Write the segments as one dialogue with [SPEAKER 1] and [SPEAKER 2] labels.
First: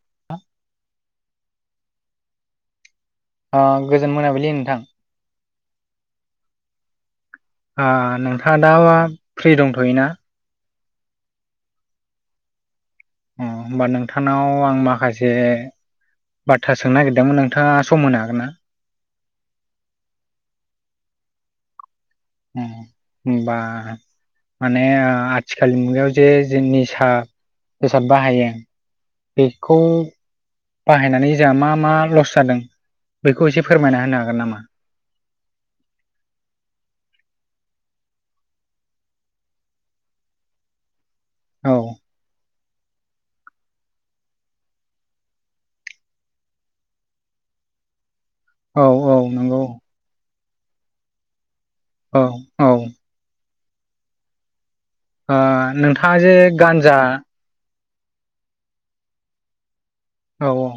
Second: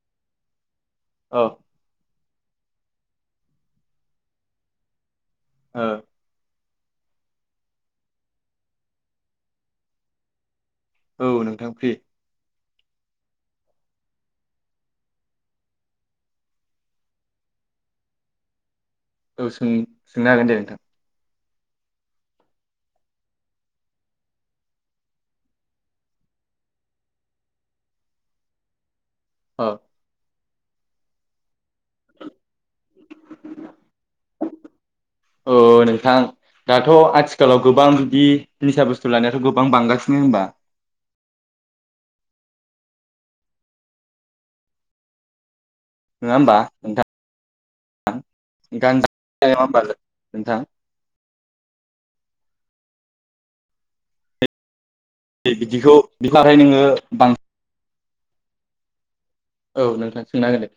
[SPEAKER 1] [unintelligible]
[SPEAKER 2] औ
[SPEAKER 1] ओ गोजोन मोनाबिलि नोंथां
[SPEAKER 2] ओ
[SPEAKER 1] आं नोंथाङा दा फ्रि दंथ'योना
[SPEAKER 2] औ नोंथां फ्रि
[SPEAKER 1] उम होमबा नोंथांनाव आं माखासे बाथा सोंनो नागिरदोंमोन नोंथाङा सम होनो हागोन ना
[SPEAKER 2] औ सोंनो, सोंनो हागोन दे नोंथां
[SPEAKER 1] उम होमबा माने आथिखालनि मुगायाव जे जों निसा बेसाद बाहायो
[SPEAKER 2] औ
[SPEAKER 1] बेखौ बाहायनानै जोंहा मा मा लस जादों बेखौ एसे फोरमायना होनो हागोन नामा?
[SPEAKER 2] औ औ नोंथां। दाथ' आथिखालाव गोबां बिदि निसा बुस्थु लानायाथ' गोबां बांगासिनो होनबा।
[SPEAKER 1] औ।
[SPEAKER 2] नङा होमबा नोंथां।
[SPEAKER 1] औ औ नंगौ
[SPEAKER 2] [unintelligible] नोंथां।
[SPEAKER 1] औ औ। ओ
[SPEAKER 2] बिदिखौ
[SPEAKER 1] नोंथाङा जे
[SPEAKER 2] बिनिफ्राय नोङो
[SPEAKER 1] गान्जा
[SPEAKER 2] बां औ नोंथां सोंनो
[SPEAKER 1] औ
[SPEAKER 2] हागोन।
[SPEAKER 1] औ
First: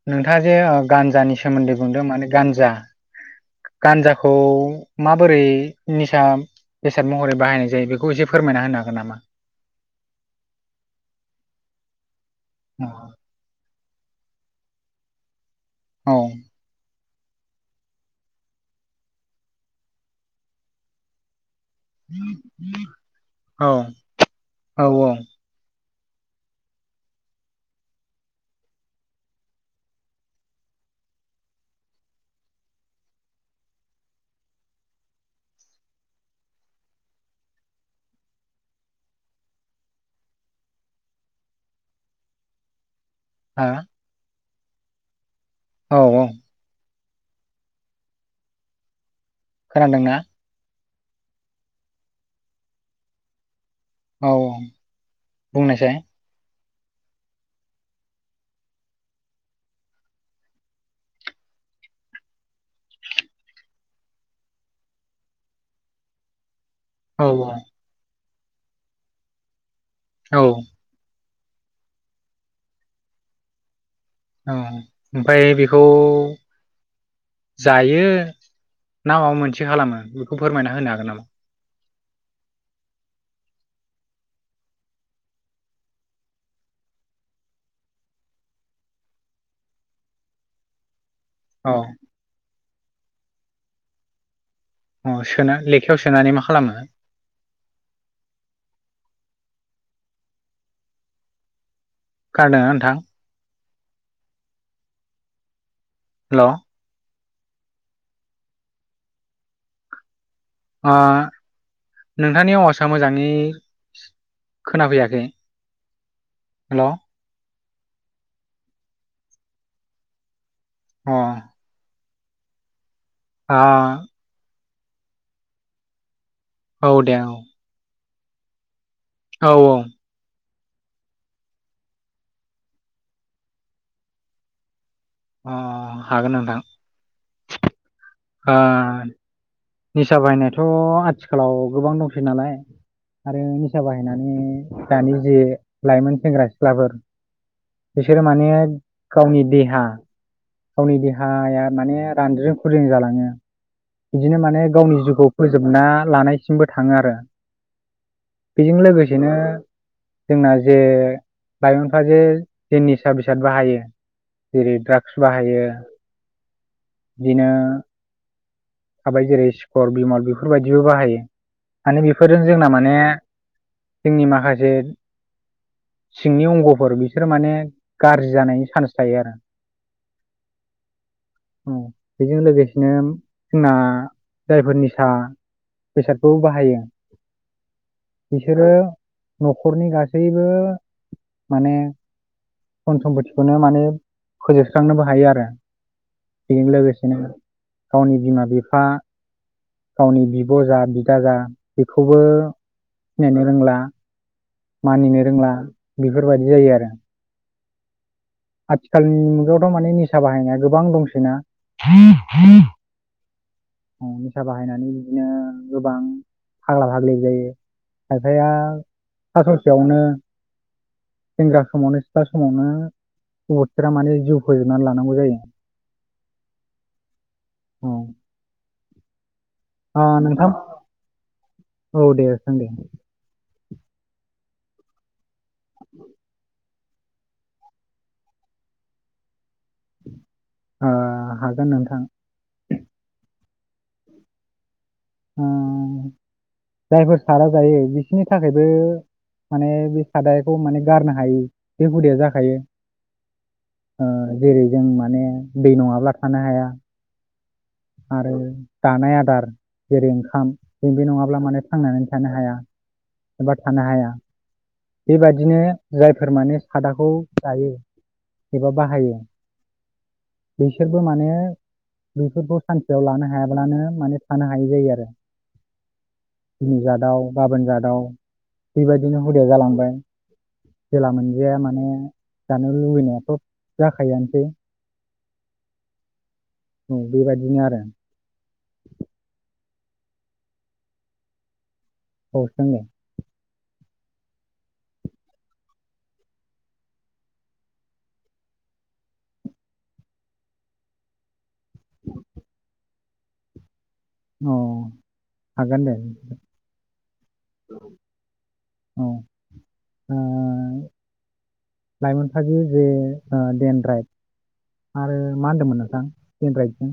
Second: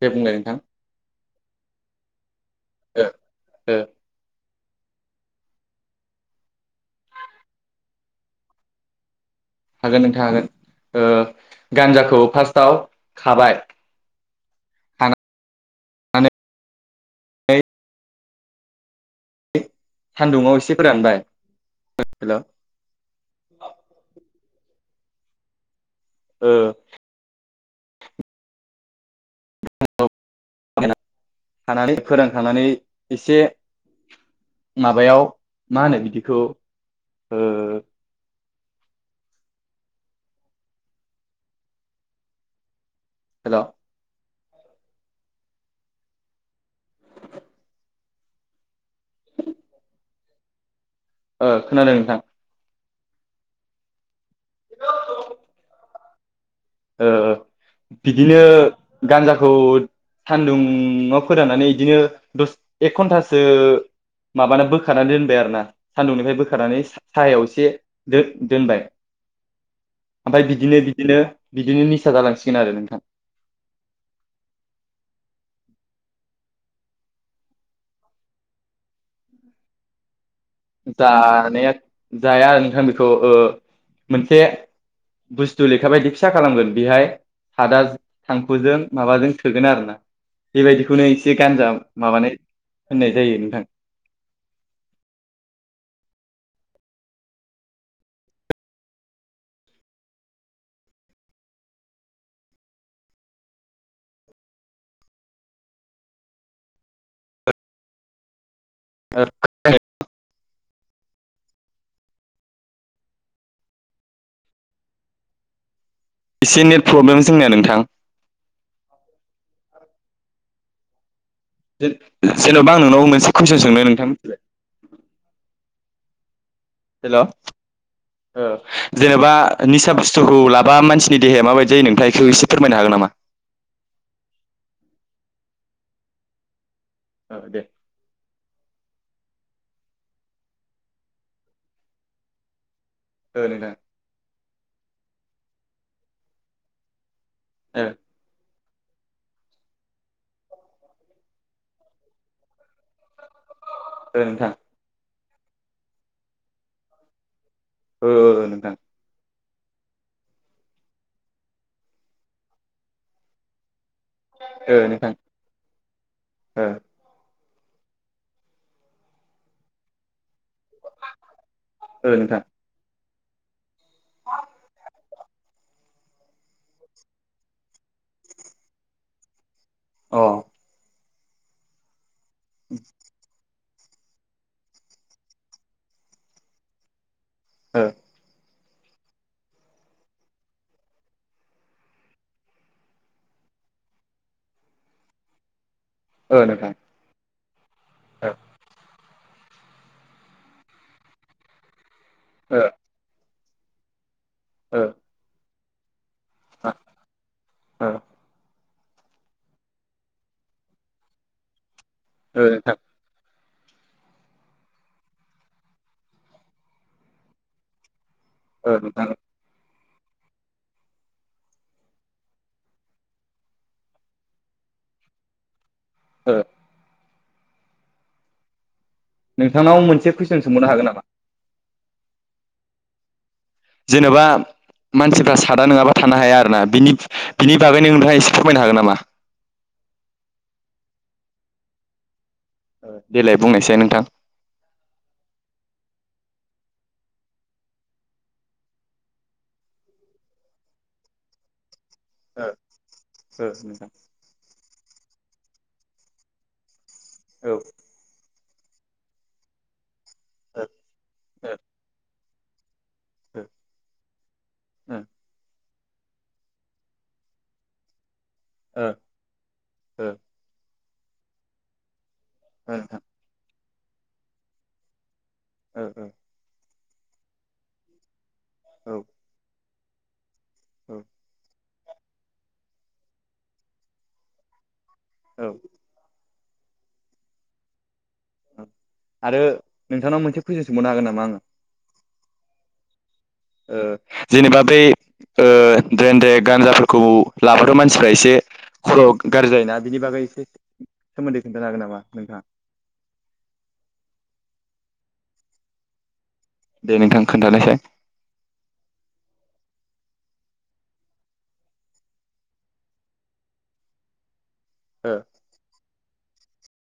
[SPEAKER 2] दे बुंलाय
[SPEAKER 1] नोंथाङा जे
[SPEAKER 2] नोंथां
[SPEAKER 1] गान्जानि सोमोन्दै बुंदों माने गान्जा
[SPEAKER 2] ओ ओ
[SPEAKER 1] गान्जाखौ माबोरै निसा बेसाद महरै बाहायनाय जायो बेखौ एसे फोरमायना होनो हागोन नामा?
[SPEAKER 2] हागोन नोंथां हागोन ओ गान्जाखौ फार्स्टआव
[SPEAKER 1] औ
[SPEAKER 2] खाबाय खानानै
[SPEAKER 1] औ।
[SPEAKER 2] न सान्दुङाव एसे फोरानबाय। हेल'
[SPEAKER 1] औ औ औ।
[SPEAKER 2] ओ। फोरोंखांनानै एसे माबायाव मा होनो बिदिखौ ओ हेल'
[SPEAKER 1] हा औ औ। खोनदोंना?
[SPEAKER 2] ओ खोनादों नोंथां।
[SPEAKER 1] औ बुंनायसाय।
[SPEAKER 2] ओ बिदिनो गान्जाखौ सान्दुंङाव फोराननानै बिदिनो दसे एक घन्टासो माबाना बोखानानै दोनबाय आरो ना सान्दुंनिफ्राय बोख होखारनानै
[SPEAKER 1] औ
[SPEAKER 2] सायहायाव एसे दोनबाय
[SPEAKER 1] औ
[SPEAKER 2] ओमफ्राय बिदिनो बिदिनो बिदिनो निसा जालांसिगोन आरो नोंथां।
[SPEAKER 1] औ ओमफ्राय बेखौ जायो ना माबा मोनसे खालामो बेखौ फोरमायना होनो हागोन नामा?
[SPEAKER 2] जानाया जाया आरो नोंथां बेखौ मोनसे बुस्थु लेखा बायदि फिसा खालामगोन बेहाय सादा थांखुजों माबाजों सोगोन आरोना बेबायदिखौनो एसे गानजा
[SPEAKER 1] औ
[SPEAKER 2] माबानाय होननाय जायो नोंथां।
[SPEAKER 1] औ सोना लेखायाव सोनानै मा खालामो? खोनादोंना नोंथां? हेलौ।
[SPEAKER 2] [inaudible]
[SPEAKER 1] ओ। नोंथांनि आवासआ मोजाङै खोनाफैयाखै।
[SPEAKER 2] एसे नेट
[SPEAKER 1] हेल'
[SPEAKER 2] प्रब्लेम जोंनिया नोंथां।
[SPEAKER 1] अ।
[SPEAKER 2] जेनबा आं नोंनाव मोनसे
[SPEAKER 1] आ
[SPEAKER 2] कुइसन सोंनो नोंथां?
[SPEAKER 1] औ दे औ।
[SPEAKER 2] ओ जेनेबा
[SPEAKER 1] औ औ
[SPEAKER 2] निसा बुस्थुखौ ला बा मानसिनि देहाया माबायदि जायो नोंथाङा इखौ एसे फोरमायनो हागोन नामा?
[SPEAKER 1] अ हागोन नोंथां।
[SPEAKER 2] औ दे।
[SPEAKER 1] आ निसा बायनायाथ आथिखालाव गोबां दंसै नालाय आरो
[SPEAKER 2] ओ नोंथां
[SPEAKER 1] निसा बाहायनानै दानि जे लाइमोन सेंग्रा सिख्लाफोर बिसोरो माने गावनि देहा गावनि देहाया माने रानद्रजों खुज्रों जालाङो।
[SPEAKER 2] ओ
[SPEAKER 1] बिदिनो
[SPEAKER 2] नोंथां
[SPEAKER 1] माने गावनि जिउखौ फोजोबना लानायसिमबो थाङो आरो।
[SPEAKER 2] ओ ओ नोंथां
[SPEAKER 1] बेजों लोगोसेनो जोंना जे लाइमोनफ्रा जे जे निसा बेसाद बाहायो जेरै
[SPEAKER 2] ओ
[SPEAKER 1] -
[SPEAKER 2] नोंथां
[SPEAKER 1] ड्राग्स बाहायो
[SPEAKER 2] ओ।
[SPEAKER 1] बिदिनो थाबाय जेरै सि्कर बिमल बेफोरबायदिबो बाहायो। माने
[SPEAKER 2] ओ
[SPEAKER 1] बेफोरजों
[SPEAKER 2] नोंथां
[SPEAKER 1] जोंना माने जोंनि माखासे सिंनि अंगफोर बिसोरो माने गाज्रि जानायनि चान्स थायो आरो।
[SPEAKER 2] अ।
[SPEAKER 1] औ बेजों लोगोसेनो जोंना जायफोर निसा बेसादखौ बाहायो
[SPEAKER 2] ओ।
[SPEAKER 1] बिसोरो नखरनि गासैबो माने घन सम्फथिखौनो माने फोजोबस्रांनोबो हायो आरो।
[SPEAKER 2] ओ
[SPEAKER 1] बेजों
[SPEAKER 2] नोंथां
[SPEAKER 1] लोगोसेनो गावनि बिमा बिफा गावनि बिब' जा बिदा जा बेखौबो
[SPEAKER 2] ओ
[SPEAKER 1] सिनायनो रोंला
[SPEAKER 2] ओ
[SPEAKER 1] मानिनो रोंला बेफोरबायदि जायो आरो।
[SPEAKER 2] ओ।
[SPEAKER 1] आथिखालनि मुगायावथ' माने निसा बाहायनाया गोबां दंसै ना?
[SPEAKER 2] ओ
[SPEAKER 1] उम निसा बाहायनानै बिदिनो गोबां फाग्ला फाग्लि जायो। खायफाया
[SPEAKER 2] ओ नोंथां
[SPEAKER 1] सा ससेयावनो सेंग्रा समावनो सिख्ला समावनो अबथिरा माने जिउ फोजोबनानै लानांगौ जायो।
[SPEAKER 2] ओ।
[SPEAKER 1] औ।
[SPEAKER 2] नोंथांनाव
[SPEAKER 1] ओ
[SPEAKER 2] मोनसे कुइसन
[SPEAKER 1] नोंथां
[SPEAKER 2] सोंहरनो हागोन नामा?
[SPEAKER 1] औ दे सों दे।
[SPEAKER 2] जेनोबा मानसिफ्रा सादा नङाबा थानो हाया आरोना बिनि बिनि बागैनो नोंथाङा एसे फोरमायनो हागोन नामा?
[SPEAKER 1] ओ हागोन नोंथां।
[SPEAKER 2] ओ देलाय बुंनायसै नोंथां।
[SPEAKER 1] उम जायफोर सादा जायो बिसिोरनि थाखायबो माने बे सादाखौ माने गारनो हायै बे हुदिया
[SPEAKER 2] ओ
[SPEAKER 1] जाखायो। ओ जेरै जों मा ने दै नङाब्ला थानो हाया। आरो जानाय आदार जेरै- ओंखाम जों बे नङाब्ला माने थांनानै थानो हाया एबा थानो हाया। बेबायाददिनो जायफोर माने सादाखौ जायो एबा बाहायो
[SPEAKER 2] ओ।
[SPEAKER 1] बिसोरबो माने बेफोरखौ
[SPEAKER 2] नोंथां
[SPEAKER 1] सानसेयाव लानो हायाब्लानो माने थानो हायै जायो आरो।
[SPEAKER 2] ओ ओ।
[SPEAKER 1] दिनै जादाव गाबोन जादाव
[SPEAKER 2] ओ
[SPEAKER 1] बेबायदिनो हुदाया जालांबाय।
[SPEAKER 2] ओ
[SPEAKER 1] जेला मोनजाया माने जानो लुबैनायाथ' जाखायोआनोसै।
[SPEAKER 2] औ।
[SPEAKER 1] औ बेबायदिनो आरो।
[SPEAKER 2] आरो नोंथांनाव मोनसे कुइसन सोंबावनो हागोन नामा आङो?
[SPEAKER 1] औ सों दे।
[SPEAKER 2] जेनेबा बै ओ द्रेेन देड गान्जाफोरखौ लाबाथ मानसिफ्रा एसे खर गाज्रि जायोना बिनि बागै एसे सोमोन्दै खिन्थानो हागोन नामा नोंथाङा?
[SPEAKER 1] अ हागोन दे
[SPEAKER 2] दे नोंथां खोन्थानायसै।
[SPEAKER 1] लाइमोनफ्राबो जे दे्नद्राइ
[SPEAKER 2] ओ
[SPEAKER 1] आरो मा होनदोंमोन नोंथां द्रेन द्राइडजों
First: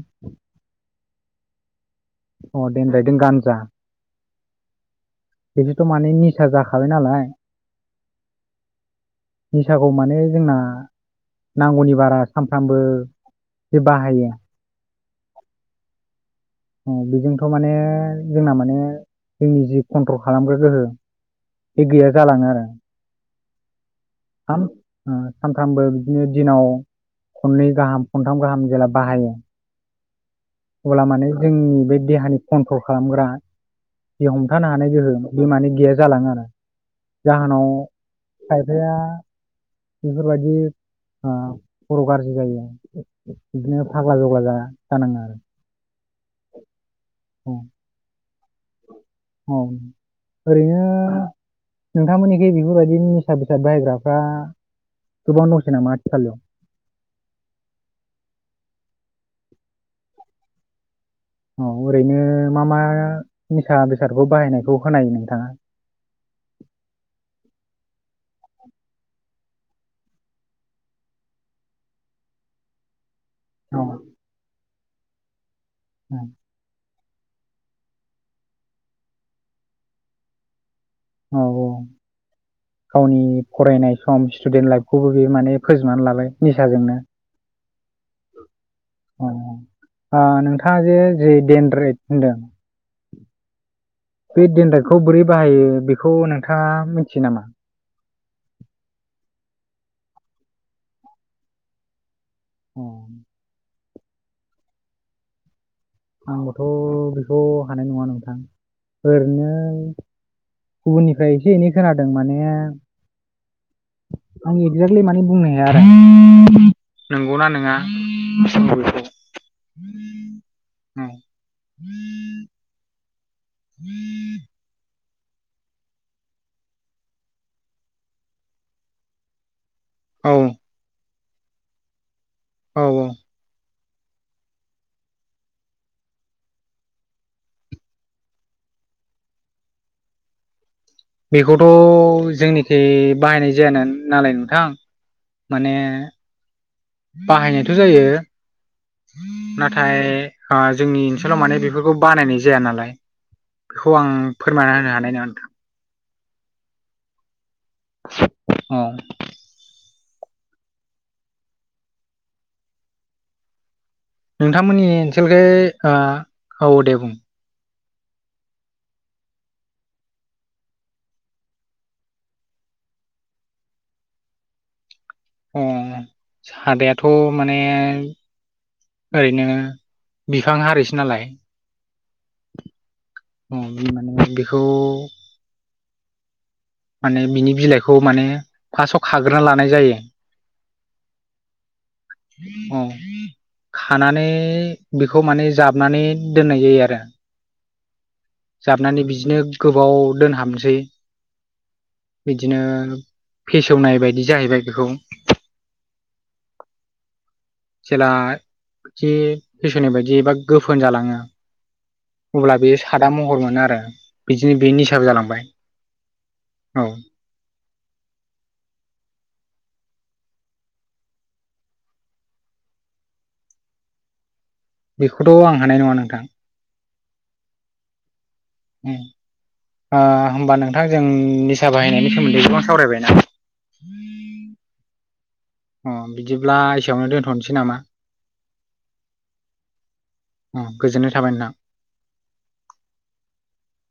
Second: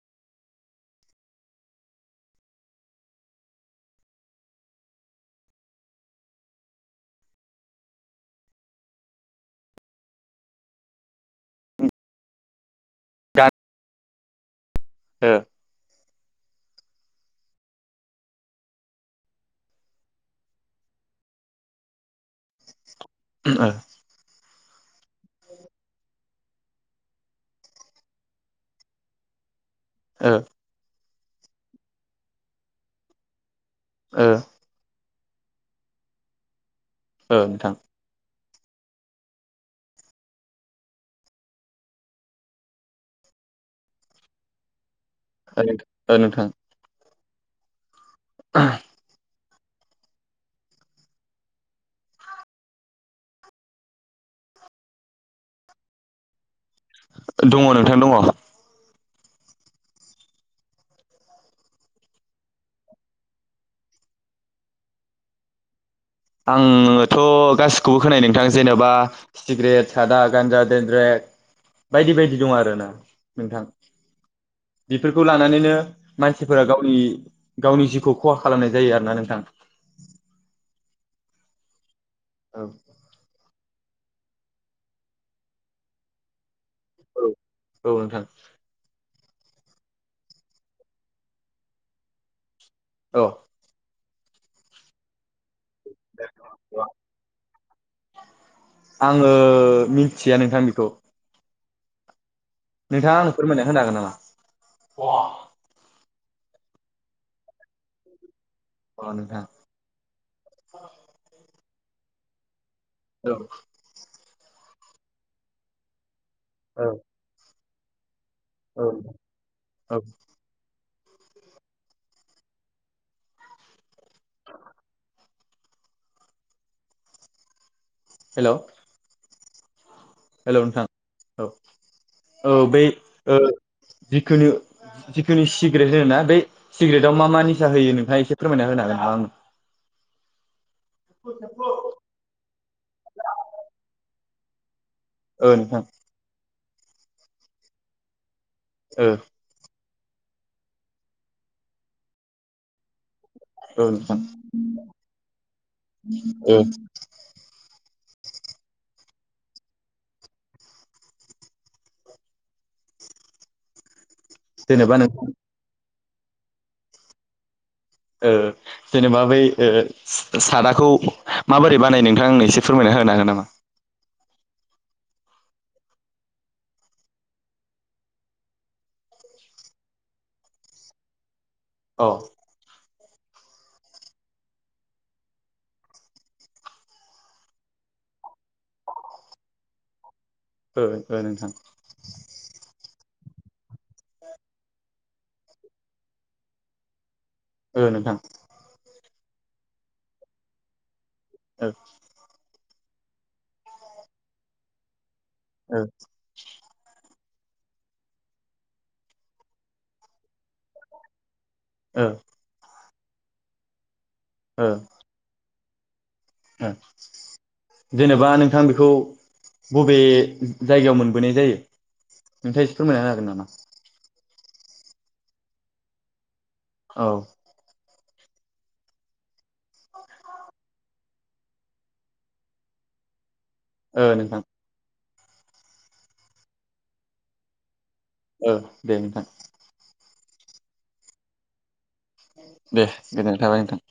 [SPEAKER 1] अ द्रेन द्राइडजों गानजा। बिदिथ' माने निसा जाखाबाय नालाय। निसाखौ माने जोंना नांगौनि बारा सानफ्रामबो
[SPEAKER 2] गा
[SPEAKER 1] जे बाहायो।
[SPEAKER 2] ओ
[SPEAKER 1] [inaudible] बेजोंथ' माने जोंना माने जोंनि जि कन्ट्रल खालामग्रा गोहो। बे गैया जालाङो आरो।
[SPEAKER 2] ओ
[SPEAKER 1] साम सानफ्रामबो बिदिनो दिनाव खननै गाहाम खनथाम गाहाम जेला बाहायो।
[SPEAKER 2] ओ
[SPEAKER 1] अब्ला माने जोंनि बे देहानि कन्ट्रल खालामग्रा
[SPEAKER 2] ओ
[SPEAKER 1] जि हमथानो हानाय गोहोम। बिमानि गैया जालाङो आरो
[SPEAKER 2] ओ
[SPEAKER 1] जाहोनाव
[SPEAKER 2] नोंथां
[SPEAKER 1] खायफाया बेफोरबायदि खर' गाज्रि जायो बिदिनो फाग्ला जग्ला जानाङो आरो।
[SPEAKER 2] ओ नोंथां।
[SPEAKER 1] औ
[SPEAKER 2] [unintelligible]
[SPEAKER 1] औ ओरैनो। नोंथांमोननिखै बेफोरबायदि निसा बेसाद बाहायग्राफ्रा गोबां दंसै नामा आथिखालाव।
[SPEAKER 2] दङ नोंथां दङ।
[SPEAKER 1] औ ओरैनो मा मा निसा बेसादखौ बाहायनायखौ खोनायो नोंथाङा।
[SPEAKER 2] आङोथ' गासिखौबो खोनायो नोंथां जेनेबा सिगारेट सादा गान्जा देनद्रेक। बायदि बायदि दं आरोना। नोंथां
[SPEAKER 1] औ
[SPEAKER 2] बेफोरखौ लानानैनो
[SPEAKER 1] औ
[SPEAKER 2] मानसिफोरा गावनि गावनि जिउखौ खहा खालामनाय जायो आरोना नोंथां।
[SPEAKER 1] औ औ
[SPEAKER 2] औ
[SPEAKER 1] गावनि फरायनाय सम स्टुडेन्ट लाइफखौबो बे माने फोजोबनानै लाबाय निसाजोंनो।
[SPEAKER 2] औ औ नोंथां।
[SPEAKER 1] ओ नोंथाङा जे जि देनद्रेद होनदों।
[SPEAKER 2] औ
[SPEAKER 1] बे देनद्रखौ बोरै बाहायो बेखौ नोंथाङा मिथियो नामा?
[SPEAKER 2] आङो मिथिया नोंथां बिखौ।
[SPEAKER 1] अ
[SPEAKER 2] नोंथाङा नों फोरमायना होनो हागोन नामा?
[SPEAKER 1] आंबोथ' बेखौ हानाय नङा नोंथां।
[SPEAKER 2] अ नोंथां
[SPEAKER 1] ओरैनोै गुबुननिफ्राय एसे एनै खोनादों माने।
[SPEAKER 2] औ।
[SPEAKER 1] आं एक्जेक्टलि माने बुंनो हाया आरो
[SPEAKER 2] औ
[SPEAKER 1] नंगौना नङा। बेखौ
[SPEAKER 2] औ औ।
[SPEAKER 1] ओम। हम
[SPEAKER 2] हेलौ।
[SPEAKER 1] औ
[SPEAKER 2] हेल' नोंथां औ औ बै ओ जिखुनु। जिखुननि सिग्रेट होन ना बे सिग्रेआव मा मा निसा होयो नोंथाङा एसे फोरमायना होनो हागोन नामा।
[SPEAKER 1] बेखौथ' जोंनिखि बाहायनाय जायानो नालाय नोंथां।
[SPEAKER 2] ओ
[SPEAKER 1] माने
[SPEAKER 2] नोंथां
[SPEAKER 1] बाहायनायथ' जायो।
[SPEAKER 2] ओ।
[SPEAKER 1] नाथाय ओ जोंनि ओनसोलाव माने बेफोरखौ बानायनाय जाया नालाय।
[SPEAKER 2] औ
[SPEAKER 1] बेखौ आं फोरमायना होनो हानाय नङा नोंथां।
[SPEAKER 2] औ।
[SPEAKER 1] औ। नोंथांमोननि
[SPEAKER 2] जेनेबा नोंथां
[SPEAKER 1] ओनसोलखै औ दे बुं।
[SPEAKER 2] ओ। जेनेबा बै ओ सादाखौ माबोरै बानाय नोंथां आं एसे फोरमायना होनो हागोन नामा?
[SPEAKER 1] ओ सादायाथ' माने। ओरैनो बिफां हारिसो नालाय।
[SPEAKER 2] औ।
[SPEAKER 1] माने बिखौ। माने बिनि बिलाइखौ माने फार्स्टआव खाग्रोना लानाय जायो।
[SPEAKER 2] ओ ओ नोंथां।
[SPEAKER 1] औ खानानै बेखौ।
[SPEAKER 2] औ नोंथां।
[SPEAKER 1] जाबनानै बिदिनो गोबाव दोनहाबसै।
[SPEAKER 2] औ।
[SPEAKER 1] बिदिनो फेसेवनाय बायदि जाहैबाय बेखौ।
[SPEAKER 2] ओ।
[SPEAKER 1] जेला जि फेसननि बायदि एबा गोफोन जालाङो।
[SPEAKER 2] ओ
[SPEAKER 1] अब्ला बेयो सादा महर मोनो आरो बिदिनो
[SPEAKER 2] ओ
[SPEAKER 1] बे निसाबो जालांबाय।
[SPEAKER 2] ओ
[SPEAKER 1] औ
[SPEAKER 2] जेनेबा नोंथां बेखौ। बबे जायगायाव मोनबोनाय जायो नोंथाङा एसे फोरमायना मोनो हागोन नामा?
[SPEAKER 1] बेखौथ' आं हानाय नङा नोंथां।
[SPEAKER 2] औ।
[SPEAKER 1] ओम। ओ होमबा नोंथांजों निसा बाहायनायनि सोमोन्दै गोबां सावरायबाय ना?
[SPEAKER 2] ओ नोंथां।
[SPEAKER 1] अ बिदिब्ला एसेयावनो दोनथ'।
[SPEAKER 2] ओ दे नोंथां।
[SPEAKER 1] अम।
[SPEAKER 2] दे गोजोन थाबाय नोंथां।